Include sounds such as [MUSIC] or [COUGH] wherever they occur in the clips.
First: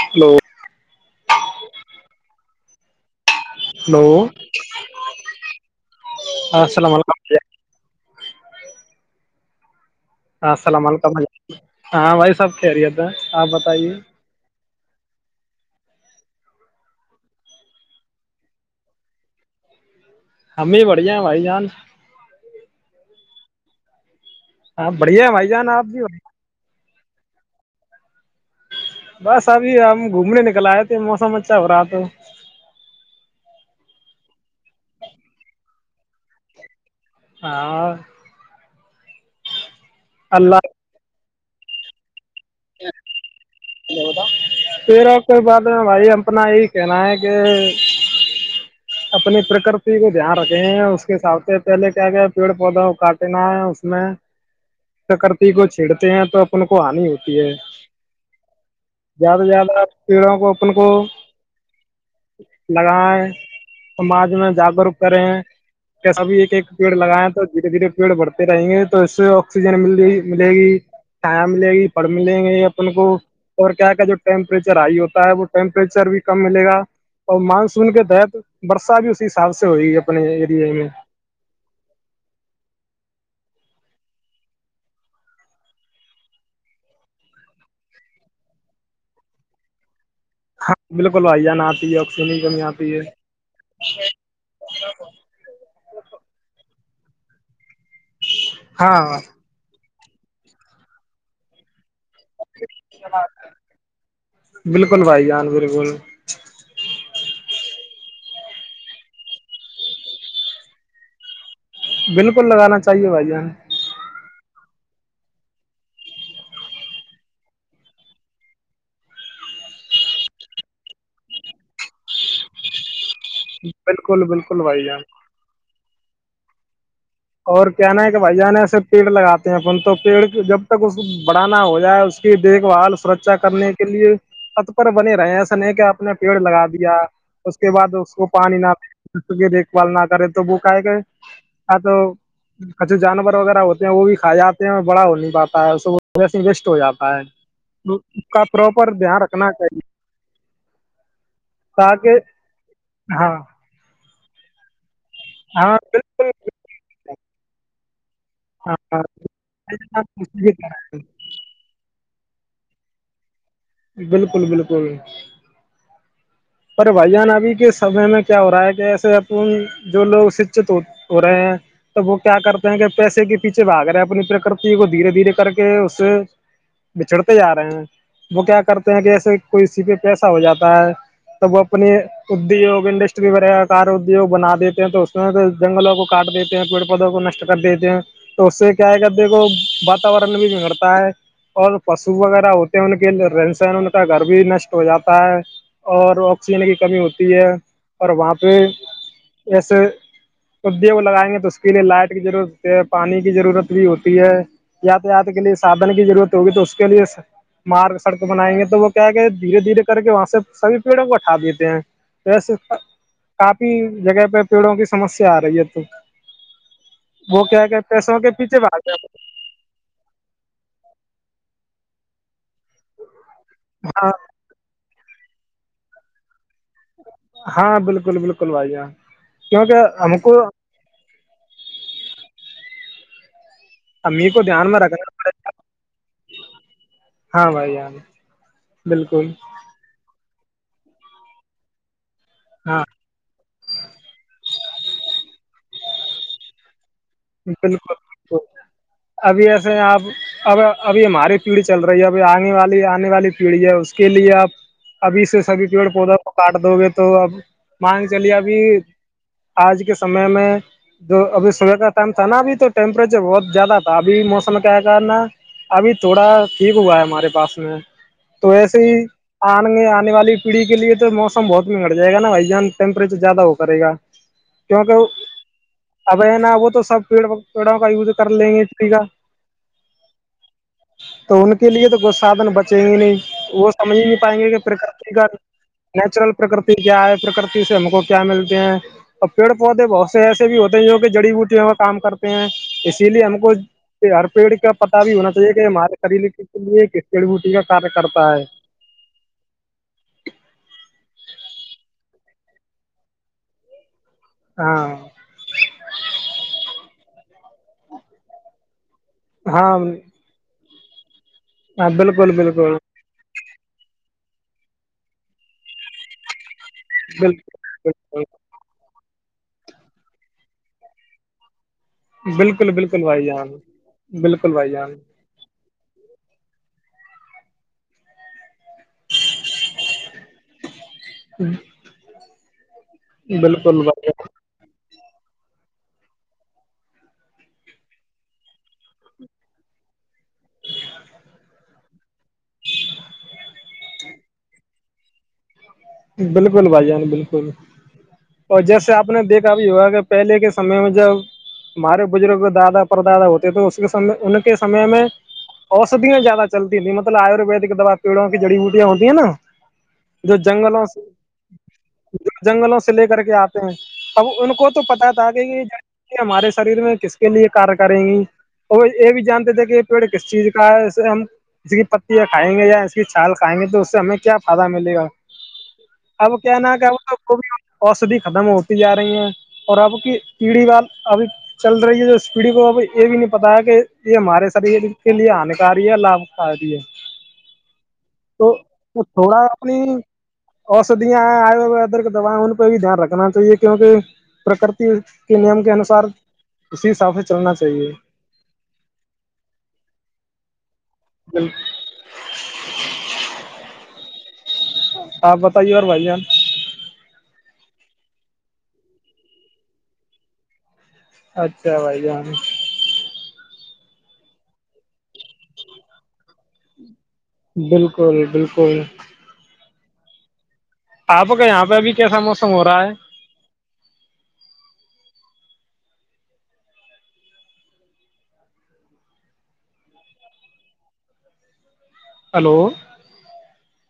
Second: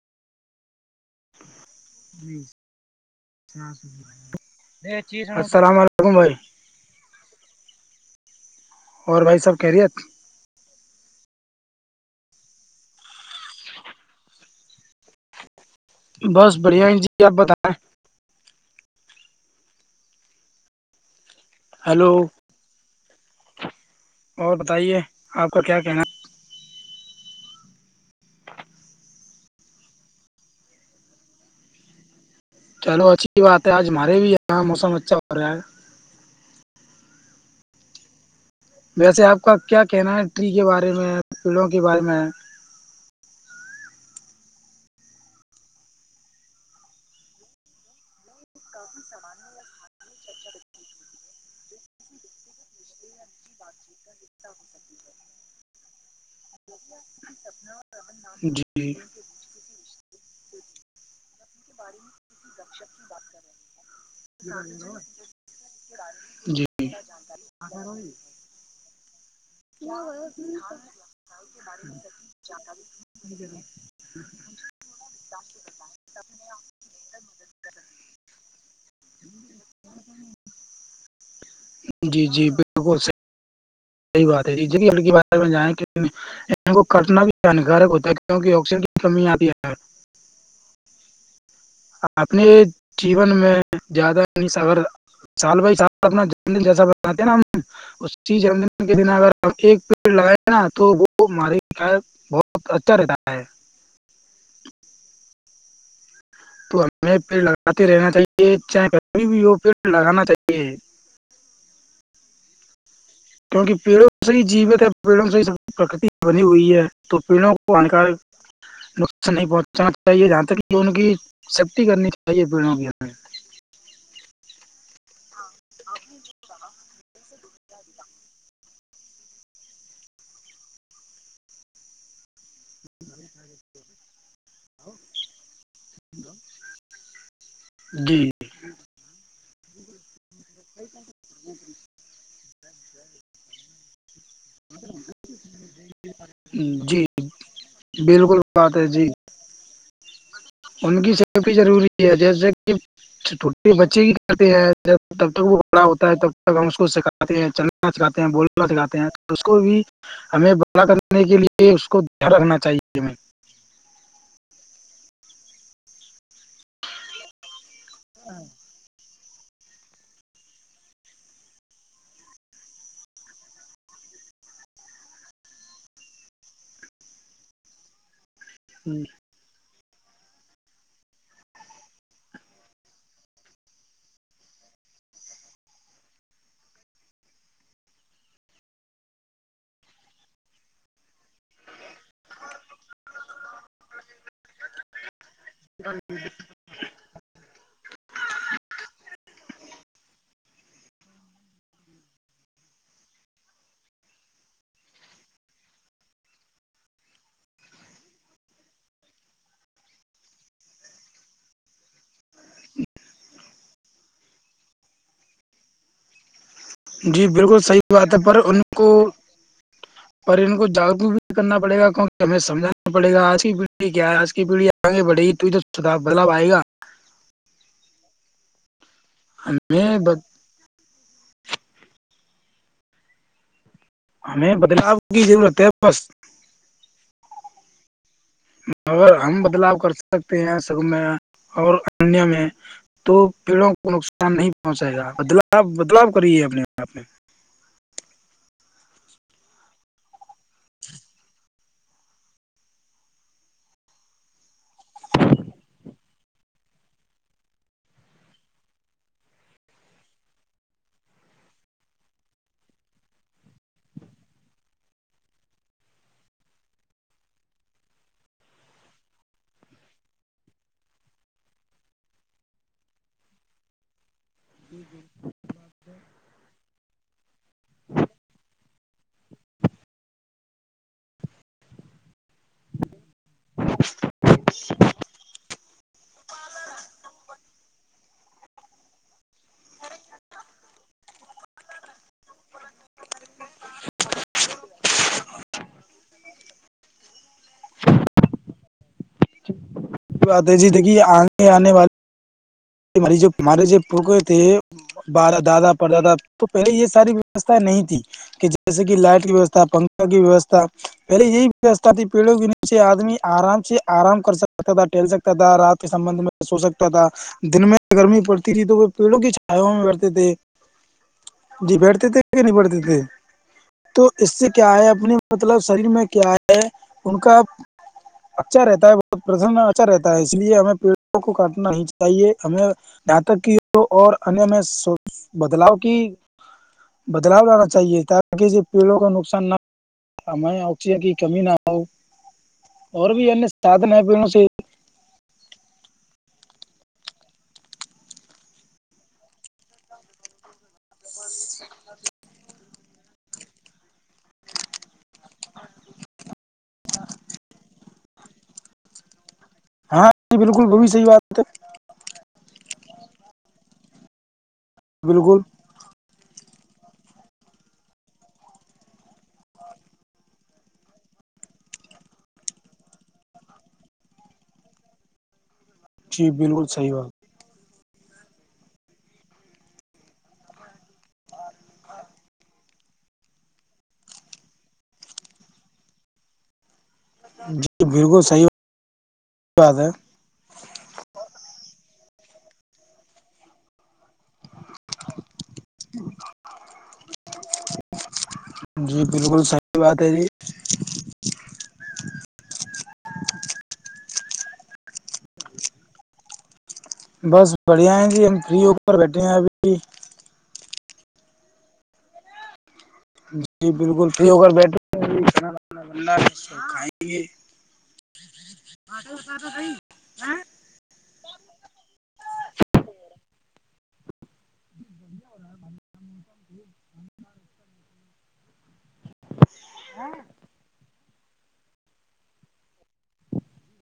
Hello [UNINTELLIGIBLE] hello السلام علیکم بھائی [UNINTELLIGIBLE] [UNINTELLIGIBLE] السلام علیکم اور بھائی سب کہہ رہیے [UNINTELLIGIBLE] [UNINTELLIGIBLE] السلام علیکم ہاں بھائی صحب خیریت ہے آپ بتائیے [UNINTELLIGIBLE] [UNINTELLIGIBLE] بس بڑھیا ہی جی آپ بتائیں [UNINTELLIGIBLE] [UNINTELLIGIBLE] ہمیں بڑھیا [UNINTELLIGIBLE] [UNINTELLIGIBLE] بھائی جان [UNINTELLIGIBLE] [UNINTELLIGIBLE] [INAUDIBLE] [UNINTELLIGIBLE] ہاں بڑھیا بھائی کا جان کیا آپ کہنا بھی [UNINTELLIGIBLE] [UNINTELLIGIBLE] ہے؟ بس ابھی ہم گھومنے نکل آئے تھے موسم اچھا ہو رہا تو [UNINTELLIGIBLE] [UNINTELLIGIBLE] چلو اچھی بات ہے آج ہمارے بھی یہاں موسم اچھا ہو رہا ہے [UNINTELLIGIBLE] [UNINTELLIGIBLE] ہاں [UNINTELLIGIBLE] [UNINTELLIGIBLE] ویسے آپ کا [UNINTELLIGIBLE] [UNINTELLIGIBLE] کیا کہنا ہے ٹری کے اللہ بارے میں [UNINTELLIGIBLE] [UNINTELLIGIBLE] پلوں کے بارے میں [UNINTELLIGIBLE] [UNINTELLIGIBLE] تیرا کوئی بات نہیں بھائی اپنا یہی کہنا ہے کہ اپنی پرکرتی کو دھیان رکھے ہیں اس کے حاب سے پہلے کیا کیا پیڑ پودا کو کاٹینا ہے اس میں پرکرتی کو چھیڑتے ہیں تو اپن کو آ [UNINTELLIGIBLE] [UNINTELLIGIBLE] زیادہ سے جی زیادہ پڑوں کو [UNINTELLIGIBLE] [UNINTELLIGIBLE] اپپ کو [UNINTELLIGIBLE] [UNINTELLIGIBLE] لگائے سماج میں جاگروک کریں کیسا بھی ایک جی ایک پیڑ لگائیں تو دھیرے دھیرے پیڑ بڑھتے رہیں گے تو اس سے آکسیجن مل رہ ملے گی سھیا ملے گی [UNINTELLIGIBLE] ڑ ملیں گے اپ کو اور کیا کیا جو ٹیمپریچر ہائی ہوتا ہے وہ ٹیمپریچر بھی کم ملے گا اور مانسون کے تحت برسا بھی اسی حساب سے ہوئے گی اپنے ارییا میں [UNINTELLIGIBLE] جی جی بالکل صحیح [UNINTELLIGIBLE] یہی بات ہے ج کی بار میں جائیں کو کٹنا بھی ہانیکارک ہوتا ہے کیوںک آکسیجن کی کمی آتی ہے ہاں بالکل بھائی جان آتی ہے [UNINTELLIGIBLE] آکسیجن کی اپنے کمی آتی ہے جیون میں زیادہ نہیں اگر سال بائی سال اپنا ج دن جیسا [UNINTELLIGIBLE] کہتے ہیں نا ہم اس چیز اندر [UNINTELLIGIBLE] کے دن ہاں اگر آپ ایک [UNINTELLIGIBLE] پ لگائے نا تو وہ مار [UNINTELLIGIBLE] بہت اچھا رہتا ہے [UNINTELLIGIBLE] بالکل بھائی جان بالکل [UNINTELLIGIBLE] تو ہمیں پیڑ لگاتے رہنا چاہیے چاہےھی بھی وہ پیڑ لگانا چاہیے [UNINTELLIGIBLE] بالکل لگانااہی [UNINTELLIGIBLE] کیونکہ پیڑوں سے ہی جیوت ہے [UNINTELLIGIBLE] پیڑوں سےب پرکتی بنی ہوئی ہے تو پیڑوں کو ہانکارک نقصان نہیں پہنچانا چاہیے جہاں تک کہ ان کی سیفٹی کرنی چاہیے پیڑوں کی [UNINTELLIGIBLE] بالکل بالکل بائی جان [UNINTELLIGIBLE] نا [UNINTELLIGIBLE] اور کیانا ہے کہ بھائی جان ایسے پیڑ لگاتے ہیں پن تو پیڑ جب تک اس بڑھانا ہو جائے اس کی دیکھ بھال سرچا کرنے کے لیے [UNINTELLIGIBLE] اتپر بنے رہے ایسا نہیں کہ آپ نے پیڑ لگا دیا [UNINTELLIGIBLE] اس کے بعد اس کو جی پانی نہ [UNINTELLIGIBLE] دیکھ بال نہ کرے تو وہ کاائے کر آ تو کچھ جانور وغیرہ ہوتے ہیں وہ بھی کھا جاتے ہیں بڑا ہو نہیں پاتا ہے وس ہی ویسٹ ہو جی جاتا ہے اس بالکل کا بات ہے پراپر جی دھیان رکھنا چاہیے ان کی سیفٹی ضروری ہے تاکہ جیسے کہ ہاں چے بچے کی کر ہیں تب تک وہ ہاں بڑا ہوتا ہے بالکل تب تک ہم اس کو سکھاتے ہیں چل پچ کات بول سکھاتے ہیں ہاں اس کو بھی ہمیں بڑا کرنے کے لیے اس کو یہ رکھنا چاہیے ہمیں بالکل بالکل پر بھائی جان ابھی کے سمے میں کیا ہو رہا ہے کہ ایسے جو لوگ اس چت ہو رہے ہیں تب وہ کیا کرتے ہیں کہ پیسے کے پیچھے بھاگ رہے ہیں اپنی پرکرتی کو دھیرے دھیرے کر کے اس سے بچھڑتے جا رہے ہیں وہ کیا کرتے ہیں ہمیں کہ ایسے کوئی کسی پہ پیسا ہو جاتا ہے توب وہ اپنی ادیوگ انڈسٹری وغیرہ کار ادیوگ بنا دیتے ہیں تو اس میں تو جنگلوں کو کاٹ دیتے ہیں پیڑ پودوں کو نشٹ کر دیتے ہیں تو اس سے کیا ہے کہتے ہیں کو واتاورن بھی بگڑتا ہے اور پشو وغیرہ ہوتے ہیں ان کے رہن سہن ان کا گھر بھی نشٹ ہو جاتا ہے اور آکسیجن کی کمی ہوتی ہے اور وہاں پہ ایسے ادیوگ لگائیں گے تو اس کے لیے لائٹ کی ضرورت ہوتی ہے پانی کی ضرورت بھی ہوتی ہے یاتایات کے لیے سادھن کی ضرورت ہوگی تو اس کے لیے مارگ سڑک بنائیں گے تو وہ کیا کہ دھیرے دھیرے کر کے وہاں سے سبھی پیڑوں کو ہٹھا دیتے ہیں ویسے کافی جگہ پہ پیڑوں کی سمسیا آ رہی ہے تو جی وہ بالکل کیا ہے کہ صحیح بات ہے پیسوں کے پر پیچھے ان بھاگ کو رہے. پر ان کو جاگروک بھی کرنا پڑے گا کہ ہمیشہ سمجانا پڑے گا آج کی پیڑھی ہاں کیا ہے آج کی پیڑھییا آے بڑے یہ ت تو تو بدلاؤ آئےا ہاں بالکل بالکل بھائییا کیونکہ ہمیں ہم کو کو ہمیں دھیان میں بدلاؤ رکھنا کی پڑے ضرورت گا ہے بس ہاں بھائی یاار مگر ہم بدلاؤ کر سکتے پ سگم اور [UNINTELLIGIBLE] دیا میں ہاں تو پیڑوں کو نقصان نہیں پہنچائے گا بدلا بدلاؤ کریے اپنے آپ میں بالکل ابھی ایسے آپ اب ابھی ہماری پیڑھی چل رہی ہے ابھی آنے والی آنے والی پیڑھی ہے اس کے لیے آپ ابھی سے سبھی پیڑ پودوں کو کاٹ دو گے تو اب مانگ چلیے ابھی آج کے سمے میں جو ابھی صبح کا تھا نا ابھی تو ٹیمپریچر بہت زیادہ تھا ابھی موسم کیا ہے کر نا ابھی تھوڑا ٹھیک ہوا ہے ہمارے پاس میں تو ایسے ہی آ آنے والی پیڑھی کے لیے تو موسم بہت منگٹ جائے گا نا بھائی جان ٹیمپریچر زیادہ ہو کرے گا کیکہ اب نا وہ تو سب پیڑوں کا یوز کر لیں گے کا تو ان کے لیے تو کئی سادھن بچیں گے نہیں وہ سمجھ ہی نہیں پائیں گے کہ پرکرتی کا نیچرل پرکرتی کیا ہے پرکرتی سے ہم کو کیا ملتے ہیں اور پیڑ پودے بہت سے ایسے بھی ہوتے ہیں جو کہ جڑی بوٹییا کام کرتے ہیں اسی لیے ہم کو ہر پیڑ کا پتا بھی ہونا چاہیے کہ ہمارے خریل لیے کس جیڑی بوٹی کا کاریہ کرتا ہے بات جی دیکھیے آنے آنے والے مری جو مارے جو پکے تھے ہاں بارہ دادا پر دادا تو پہلے یہ ساری ویوستھائ نہیں تھی کہ جیسے کہ لائٹ کی ویوستھا ہاں پنکھا کی ویوستھا پہلے یہی ہاں ویستا تھی بالکل پیڑوں کے بالکل نچے آدمی آرام سے آرام کر سکتا تھا ٹہل سکتا تھا رات کے سمبندھ میں سو سکتا تھا بالکل دن میں گرمی بالکل پڑتی تھی تو پیڑوں کی چھیا میں برھتے تھے جی بیٹھتے تھے کہ نہیں بالکل بیٹھتے بالکل تھے بھائی جان تو اس سے بالکل بھائی کیا ہے جان اپنے مطلب شریر میں کیا ہے ان کا اچھا رہتا ہے بہت پرسن اچھا رہتا ہے اس لیے ہمیں پیڑ وہ کو کاٹنا ہیاہے جے ہمیں نت کی بالکل بھائی اور انیہ میں س بدلاؤ کی بدلاؤ لانا چاہیے تاکہ پیڑوں کو نقصان نہ ہمیں آکسیجن کی کمی نہ ہو اور بھی انیہ سھن ہے پیڑوں سے بالکل بھائی جان بالکل اور جیسے آپ نے دیکھا بھی ہوگا کہ پہلے کے سمے میں جب ہمارے بزرگ دادا پر دادا ہوتے تو اس کے سے انہیں کے سمے میں اودیاں زیادہ چلتی تھیں مطلب آیورویدک دوا پیڑوں کی جڑی بوٹیاں ہوتی ہیں نا ہاں ج بالکل وہ جگوں بھی سے صحیح بات ہے جنگلوں سے لے کر کے آتے ہیں اب ان کو تو پتا تھا کہ بالکل یہ ج ہمارے سے شریر میں کس کے لیے کار کریں گی اور یہ بھی جانتے تھے کہ یہ پیڑ کس چیز کا ہے اس سے ہم اس کی پتیاں کھائیں گے یا اس کی چھال کھائیں گے تو اس سے ہمیں کیا فائدہ ملے گا جی اب کیا بالکل نام کہ صحیح وہ بات اوسدھی ختم ہوتی جا رہی ہیں اور اب کی پیڑھی وال ابھی چل رہی ہے جو اس پیڑھی کو اب یہ بھی نہیں پتا ہے کہ یہ ہمارے شریر کے لیے ہان کاری ہے لابھکاری ہے جی بالکل صحیح تو وہ تھوڑا بات اپنی ہے اوسدیاں ہیں آودر دوائیں ان پہ بھی دھیان رکھنا چاہیے کیونکہ پرکرتی کے نیم کے انوسار اسی حساف سے چلنا چاہیے جی بالکل صحی بات ہے جی ج ا آپ بتائیے ار بھائی جان بس بڑھیا ہیں جی ہم فری اوپر بیٹھے ہیں ابھی اچھا بھائی جان جی بالکل فری ہو کر بیٹھے گے بالکل بالکل ہ آپ کا یہاں پہ ابھی کیسا موسم ہو رہا ہے ج ب ہو رہا ہے ہلو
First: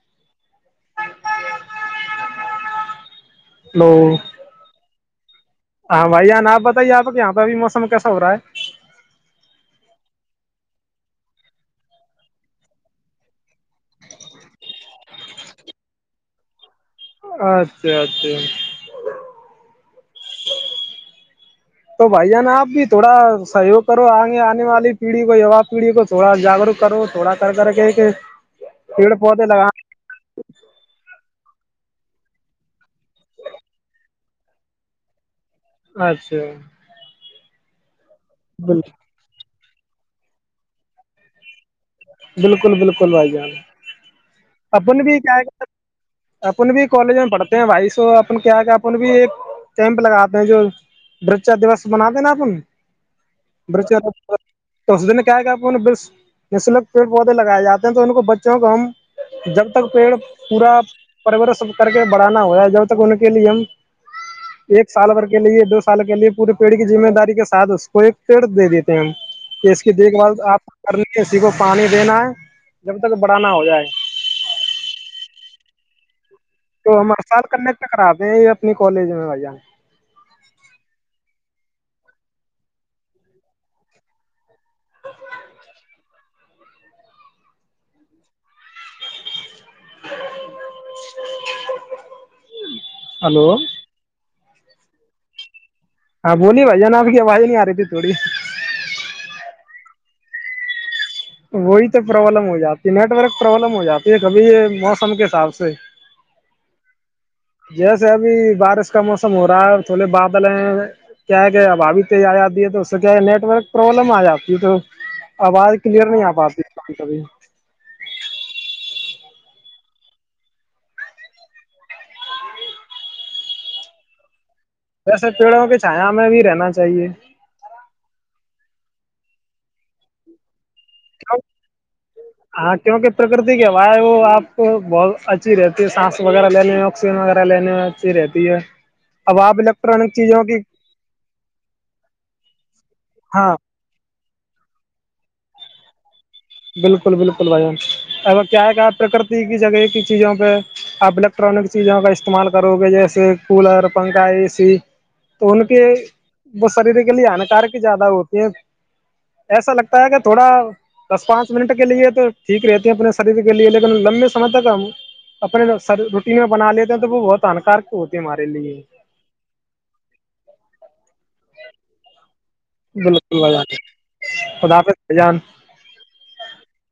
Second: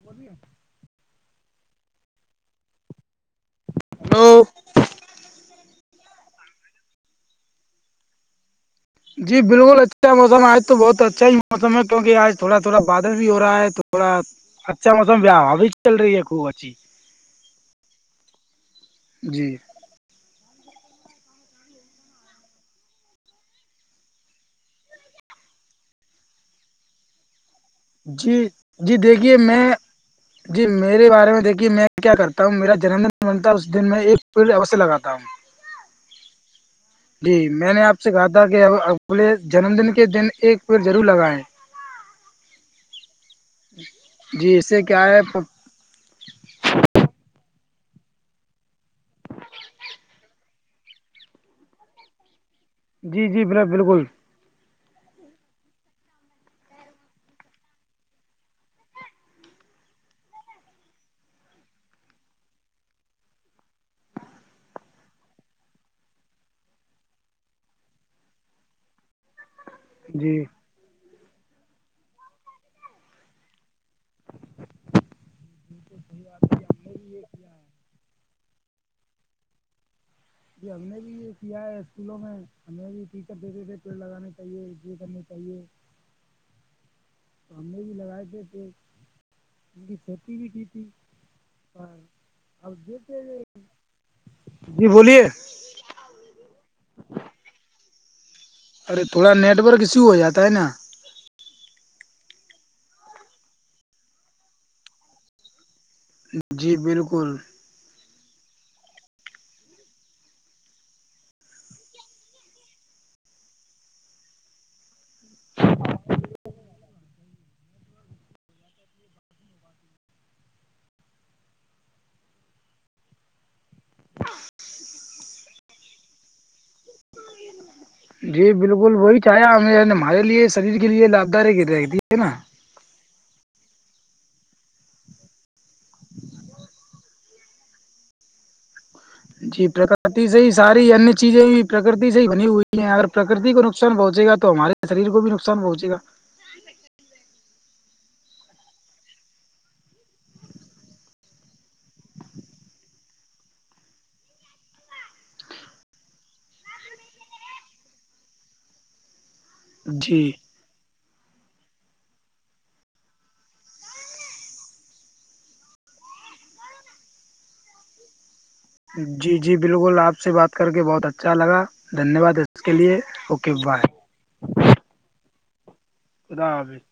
بولیے ہو ہلو ہاں بھائی ن آپ بتائیے آپ یہاں پہ اب موسم کیسا ہو رہا ہے جی بالکل اچھا موسم آج تو بہت اچھا ہی موسم ہے کیونکہ آج تھوڑا تھوڑا بادل بھی ہو رہا ہے تھوڑا اچھا موسما بھی چل رہی ہے خوب اچھی اچھا اچھا جی تو بھائی جانا آپ بھی تھوڑا سہیوگ کرو آئگے آنے والی پیڑھی کو یو پیڑھی کو تھوڑا جاگروک کرو تھوڑا کر کر کے کہ جی جی پیڑ دیکھیے پودے میں لگا جی میرے بارے میں دیکھیے میں میں کیا کرتا ہوں میرا جنمدن بنتا ہے اس دن میں ایک پیڑ اوشیہ لگاتا ہوں اچھا جی میں نے آپ سے گا تھا کہ بالکل اے جنم دن کے دن ایک پیر ضرور لگائیں بالکل بالکل بھائی جان جی اس سے اپن بھی کیا ہے اپن بھی کالج میں پڑھتا بائیسو اپن کیا کیا ان بھی ایک کیمپ لگاتے ہیں جو برجا دوس منا د نا اپن جی جی ب برچ بالکل تو اس دن میں کیا ہے کیاپ بس نشلک پیڑ پودے لگائے جاتے ہیں تو ان کو بچوں کو ہم جب تک پیڑ پورا پرورش کر کے بڑھانا ہوا ہے جب تک ان کے لیے ہم ایک سال بھر کے لیے دو سال کے لیے پورے پیڑ کی ذمے داری کے ساتھ اس کو ایک پیڑ دے دیتے ہیں ہم اس کی دیکھ بھال جی آپ کرنے کسی کو پانی دینا ہے جب تک بڑانا ہو جائے بال [UNINTELLIGIBLE] اپنے کالج میں بھیا جی ہم نے بھی یہ کیا ہے اسکولوں میں ہمیں بھی ٹیچر دیتے تھے پیڑ لگانے چاہیے یہ کرنی چاہیے ہممے بھی لگائے تھے ایک ان کی کھیتی بھی کی تھی پر اب دتے ہلو جی بولیے ہاں بولیے بھائی جان آپ کی آواز نہیں آ رہی تھی تھوڑی ارے تھوڑا نیٹورک ایشو ہو جاتا نا وہی تو پرابلم ہو جاتی نیٹورک پرابلم ہو جاتی ہے کبھی موسم کے حساب سے جی بالکل جیسے ابھی بارش کا موسم ہو رہا ہے تھوڑے بادل ہیں کیا ہے کیا اب اابھی تیز آ جاتی ہے تو اس سے کیا ہے نیٹ ورک پروابلم آ جاتی ہے تو آواز کلیئر نہیں آ پاتی کبھی ہ [UNINTELLIGIBLE] ویسے پیڑوں کے چائنا میں بھی رہنا چاہیے جی بالکل وہی چاہیا ہم ہمارے لیے شریر کے لیے لابھداک رہتی ہے نا ائے وہ آپ کو بہت اچھی رہتی ہے سانس وغیرہ لینے میں آکسیجن وغیرہ لینے میں اچھی رہتی ہے اب آپ جی الیکٹرانک پرکرتی سے چیزوں ہی کی ساری انیہ چیزیں بھی پرکرتی سے ہی بنی ہوئی ہے اگر ہاں پرکرتی کو نقصان پہنچے گا تو تو ہمارے شریر کو بھی نقصان پہنچےا بالکل بالکل بھائیان اگر کیا ہے کیا پرکرتی کی جگہ کی چیزوں پہ آپ الیکٹرانک چیزوں کا استعمال کرو گے جیسے کولر پنکھا اے سی تو ان کے وہ شریر کے لیے ہانکارک زیادہ ہوتی ہے ایسا لگتا ہے کہ جی تھوڑا دس پانچ منٹ کے لیے تو ٹھیک رہتے ہیں اپنے شریر کے لیے لیکن لمبے سمے تک ہم اپنے روٹین میں بنا لیتے ہیں تو وہ بہت ہانکارک ہوتے ہے ہمارے لیے جی جی بالکل آپ سے بات کر کے بہت اچھا لگا دھنیہ واد اس کے لیے بالکل اوکے وزاک بائے خدافظ بجان خدا حافظ